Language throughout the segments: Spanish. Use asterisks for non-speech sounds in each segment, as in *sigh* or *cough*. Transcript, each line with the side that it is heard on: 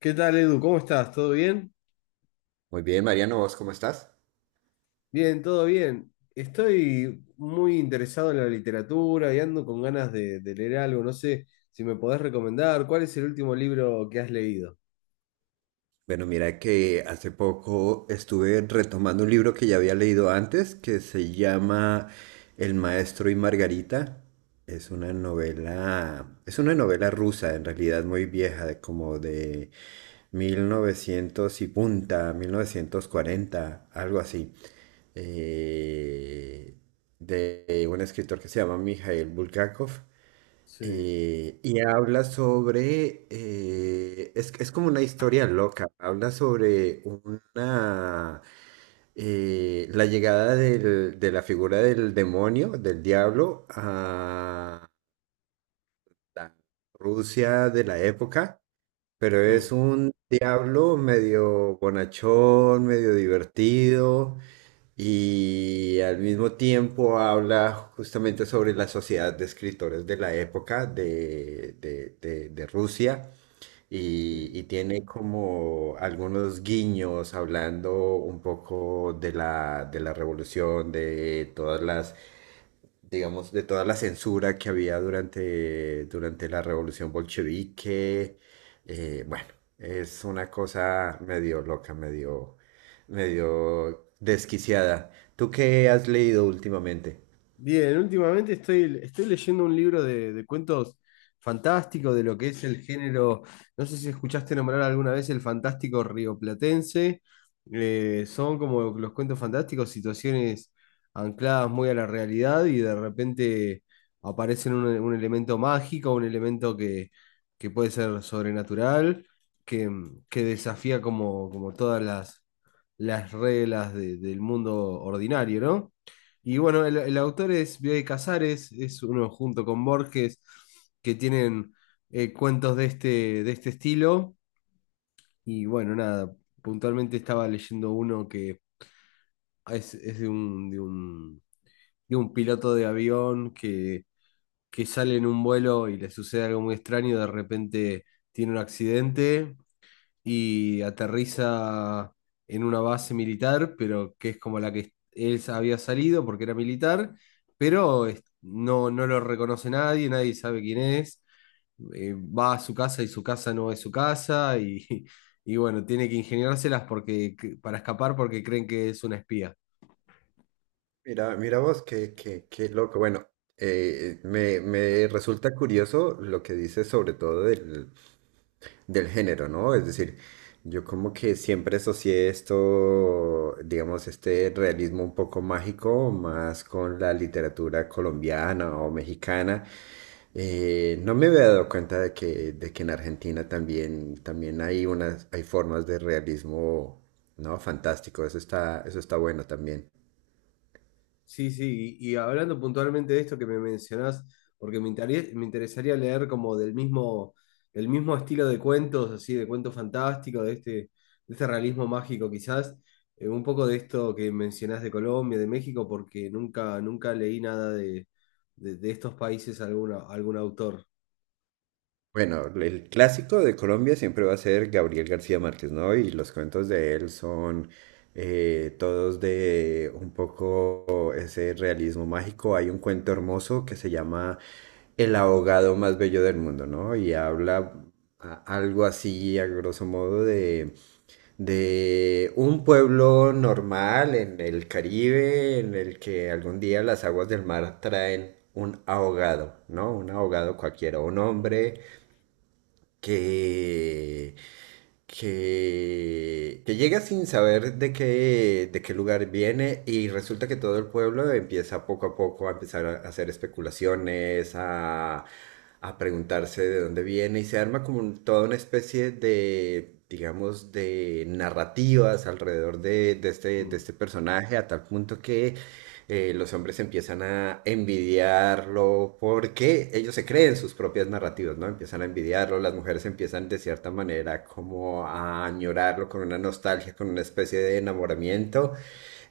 left: ¿Qué tal, Edu? ¿Cómo estás? ¿Todo bien?
right: Muy bien, Mariano, ¿vos cómo estás?
left: Bien, todo bien. Estoy muy interesado en la literatura y ando con ganas de leer algo. No sé si me podés recomendar. ¿Cuál es el último libro que has leído?
right: Bueno, mira que hace poco estuve retomando un libro que ya había leído antes, que se llama El maestro y Margarita. Es una novela rusa, en realidad muy vieja, de como de 1900 y punta, 1940, algo así. Eh, de un escritor que se llama Mikhail Bulgakov.
left: Sí.
right: Y habla sobre, es como una historia loca, habla sobre una, la llegada de la figura del demonio, del diablo, a la Rusia de la época, pero es
left: Mm,
right: un diablo medio bonachón, medio divertido, y al mismo tiempo habla justamente sobre la sociedad de escritores de la época de Rusia
left: sí.
right: y tiene como algunos guiños hablando un poco de de la revolución, de todas las digamos, de toda la censura que había durante la revolución bolchevique. Bueno, es una cosa medio loca, medio desquiciada. ¿Tú qué has leído últimamente?
left: Bien, últimamente estoy leyendo un libro de cuentos fantásticos de lo que es el género. No sé si escuchaste nombrar alguna vez el fantástico rioplatense. Son como los cuentos fantásticos, situaciones ancladas muy a la realidad y de repente aparecen un elemento mágico, un elemento que puede ser sobrenatural, que, que desafía como, como todas las reglas del mundo ordinario, ¿no? Y bueno, el autor es Bioy Casares, es uno junto con Borges, que tienen cuentos de este estilo. Y bueno, nada, puntualmente estaba leyendo uno que es de un piloto de avión que sale en un vuelo y le sucede algo muy extraño, de repente tiene un accidente y aterriza en una base militar, pero que es como la que él había salido porque era militar, pero no, no lo reconoce nadie, nadie sabe quién es. Va a su casa y su casa no es su casa y, *laughs* y bueno, tiene que ingeniárselas porque, para escapar porque creen que es una espía.
right: Mira vos, qué loco. Bueno, me resulta curioso lo que dices sobre todo del género, ¿no? Es decir, yo como que siempre asocié esto, digamos, este realismo un poco mágico, más con la literatura colombiana o mexicana. No me había dado cuenta de que en Argentina también, también hay unas, hay formas de realismo, ¿no? Fantástico, eso está bueno también.
left: Sí, sí, y hablando puntualmente de esto que me mencionás, porque me interesaría leer como del mismo estilo de cuentos, así, de cuento fantástico, de este realismo mágico quizás, un poco de esto que mencionás de Colombia, de México, porque nunca, nunca leí nada de estos países, alguna, algún autor.
right: Bueno, el clásico de Colombia siempre va a ser Gabriel García Márquez, ¿no? Y los cuentos de él son todos de un poco ese realismo mágico. Hay un cuento hermoso que se llama El ahogado más bello del mundo, ¿no? Y habla algo así, a grosso modo, de un pueblo normal en el Caribe, en el que algún día las aguas del mar traen un ahogado, ¿no? Un ahogado cualquiera, un
left: Mm,
right: hombre que, que llega sin saber de qué lugar viene y resulta que todo el pueblo empieza poco a poco a empezar a hacer especulaciones, a preguntarse de dónde viene y se arma como toda una especie de, digamos, de narrativas alrededor de
left: mm,
right: este personaje a tal punto que los hombres empiezan a envidiarlo porque ellos se creen sus propias narrativas, ¿no? Empiezan a envidiarlo, las mujeres empiezan de cierta manera como a añorarlo con una nostalgia, con una especie de enamoramiento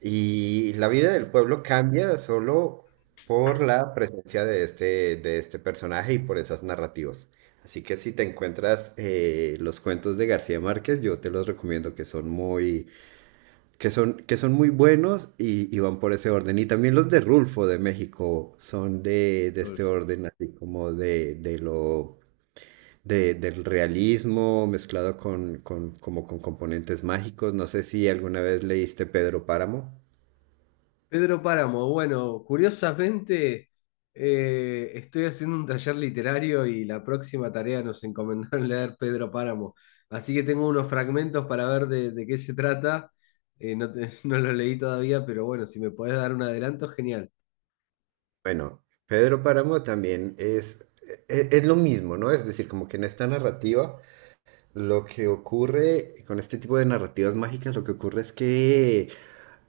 right: y la vida del pueblo cambia solo por la presencia de este personaje y por esas narrativas. Así que si te encuentras los cuentos de García Márquez, yo te los recomiendo que son que son muy buenos y van por ese orden. Y también los de Rulfo de México son de este
left: Rodolfo.
right: orden, así como del realismo mezclado como con componentes mágicos. No sé si alguna vez leíste Pedro Páramo.
left: Pedro Páramo, bueno, curiosamente estoy haciendo un taller literario y la próxima tarea nos encomendaron *laughs* leer Pedro Páramo, así que tengo unos fragmentos para ver de qué se trata. No, *laughs* no lo leí todavía, pero bueno, si me podés dar un adelanto, genial.
right: Bueno, Pedro Páramo también es, es lo mismo, ¿no? Es decir, como que en esta narrativa, lo que ocurre con este tipo de narrativas mágicas, lo que ocurre es que...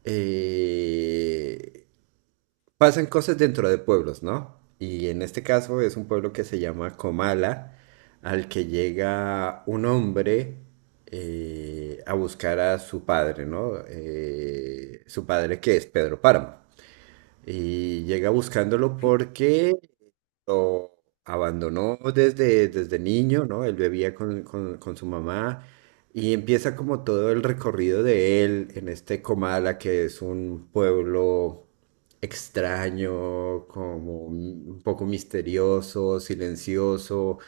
right: eh, pasan cosas dentro de pueblos, ¿no? Y en este caso es un pueblo que se llama Comala, al que llega un hombre a buscar a su padre, ¿no? Su padre que es Pedro Páramo. Y llega buscándolo porque lo abandonó desde niño, ¿no? Él bebía con su mamá y empieza como todo el recorrido de él en este Comala, que es un pueblo extraño, como un poco misterioso, silencioso,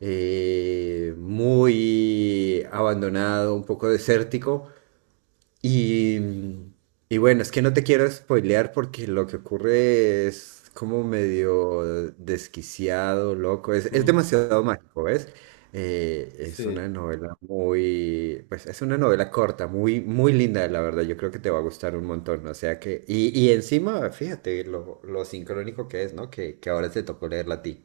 right: muy abandonado, un poco desértico. Y, y bueno, es que no te quiero spoilear porque lo que ocurre es como medio desquiciado, loco. Es
left: Mm,
right: demasiado mágico, ¿ves? Es
left: sí.
right: una novela muy, pues es una novela corta, muy linda, la verdad. Yo creo que te va a gustar un montón. O sea que, y encima, fíjate lo sincrónico que es, ¿no? Que ahora te tocó leerla a ti.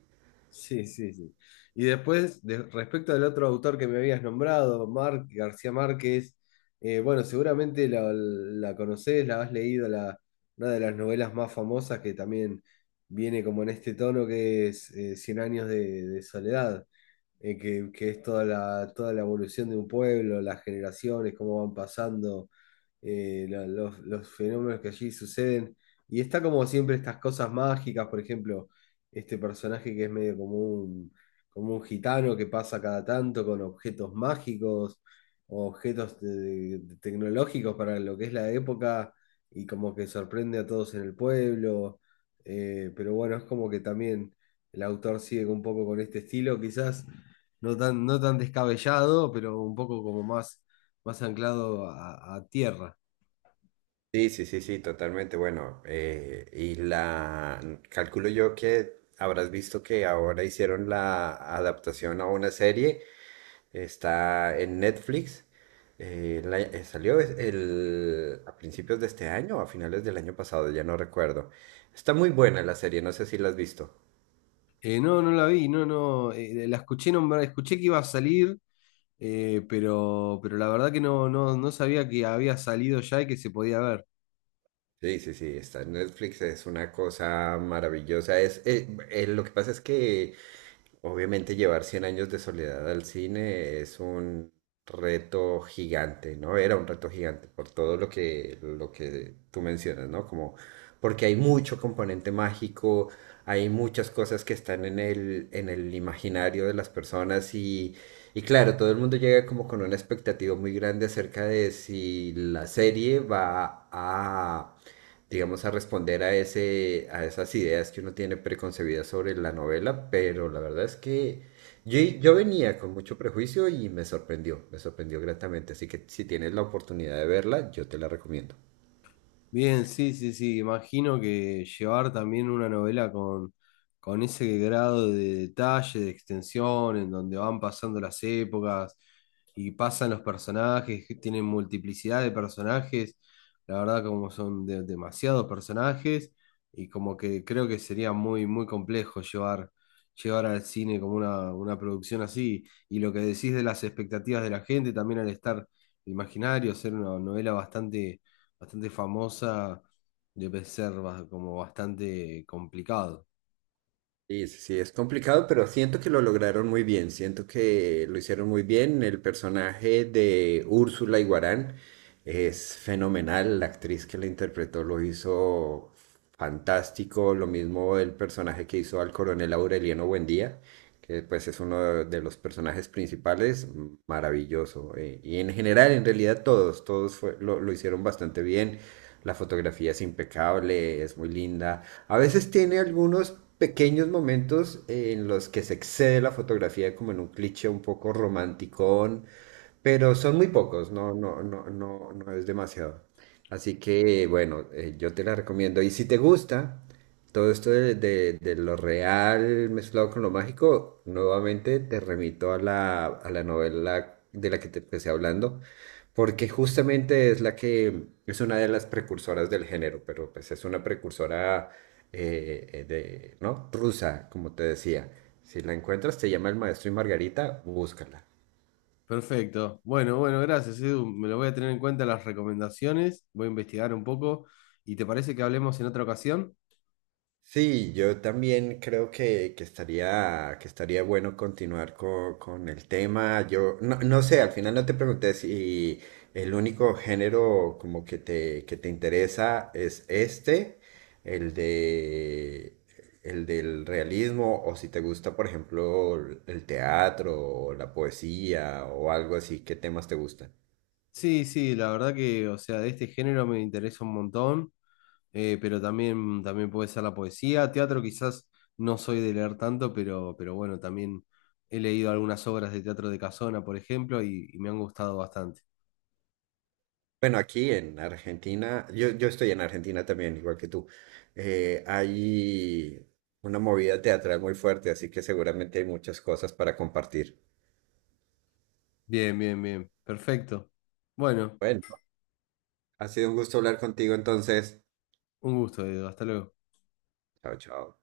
left: Sí, sí, sí. Y después, respecto al otro autor que me habías nombrado, García Márquez, bueno, seguramente la conocés, la has leído, la, una de las novelas más famosas que también viene como en este tono que es Cien años de soledad, que es toda la evolución de un pueblo, las generaciones, cómo van pasando los fenómenos que allí suceden. Y está como siempre estas cosas mágicas, por ejemplo, este personaje que es medio como un gitano que pasa cada tanto con objetos mágicos, o objetos tecnológicos para lo que es la época, y como que sorprende a todos en el pueblo. Pero bueno, es como que también el autor sigue un poco con este estilo, quizás no tan, no tan descabellado, pero un poco como más, más anclado a tierra.
right: Sí, sí, sí, sí, totalmente. Bueno, y la calculo yo que habrás visto que ahora hicieron la adaptación a una serie. Está en Netflix. A principios de este año o a finales del año pasado, ya no recuerdo. Está muy buena la serie, no sé si la has visto.
left: No, no la vi, no, no, la escuché nombrar, escuché que iba a salir, pero la verdad que no, no, no sabía que había salido ya y que se podía ver.
right: Sí, sí, sí, está en Netflix, es una cosa maravillosa. Lo que pasa es que obviamente llevar Cien años de soledad al cine es un reto gigante, ¿no? Era un reto gigante por todo lo que tú mencionas, ¿no? Como porque hay mucho componente mágico, hay muchas cosas que están en el imaginario de las personas y claro, todo el mundo llega como con una expectativa muy grande acerca de si la serie va a digamos, a responder a ese, a esas ideas que uno tiene preconcebidas sobre la novela, pero la verdad es que yo venía con mucho prejuicio y me sorprendió gratamente, así que si tienes la oportunidad de verla, yo te la recomiendo.
left: Bien, sí, sí, sí. Imagino que llevar también una novela con ese grado de detalle, de extensión, en donde van pasando las épocas y pasan los personajes, que tienen multiplicidad de personajes, la verdad como son demasiados personajes y como que creo que sería muy, muy complejo llevar, llevar al cine como una producción así. Y lo que decís de las expectativas de la gente, también al estar imaginario, ser una novela bastante bastante famosa de Pecerva, como bastante complicado.
right: Sí, sí, sí, es complicado, pero siento que lo lograron muy bien, siento que lo hicieron muy bien. El personaje de Úrsula Iguarán es fenomenal, la actriz que la interpretó lo hizo fantástico, lo mismo el personaje que hizo al coronel Aureliano Buendía, que pues es uno de los personajes principales, maravilloso. Y en general, en realidad todos, lo hicieron bastante bien. La fotografía es impecable, es muy linda. A veces tiene algunos pequeños momentos en los que se excede la fotografía como en un cliché un poco romanticón, pero son muy pocos, no, no, no, no, no es demasiado. Así que bueno, yo te la recomiendo. Y si te gusta todo esto de lo real mezclado con lo mágico, nuevamente te remito a a la novela de la que te empecé hablando, porque justamente es la que es una de las precursoras del género, pero pues es una precursora ¿no? Rusa, como te decía. Si la encuentras, te llama El Maestro y Margarita, búscala.
left: Perfecto. Bueno, bueno, gracias, Edu. Me lo voy a tener en cuenta las recomendaciones, voy a investigar un poco. ¿Y te parece que hablemos en otra ocasión?
right: Sí, yo también creo que estaría bueno continuar con el tema. Yo no, no sé, al final no te pregunté si el único género como que te interesa es este, el de, el del realismo, o si te gusta, por ejemplo, el teatro, o la poesía, o algo así, ¿qué temas te gustan?
left: Sí, sí, la verdad que, o sea, de este género me interesa un montón, pero también, también puede ser la poesía. Teatro quizás no soy de leer tanto, pero bueno, también he leído algunas obras de teatro de Casona, por ejemplo, y me han gustado bastante.
right: Bueno, aquí en Argentina, yo estoy en Argentina también, igual que tú. Hay una movida teatral muy fuerte, así que seguramente hay muchas cosas para compartir.
left: Bien, bien, bien. Perfecto. Bueno.
right: Bueno, ha sido un gusto hablar contigo entonces.
left: Un gusto, Edu. Hasta luego.
right: Chao, chao.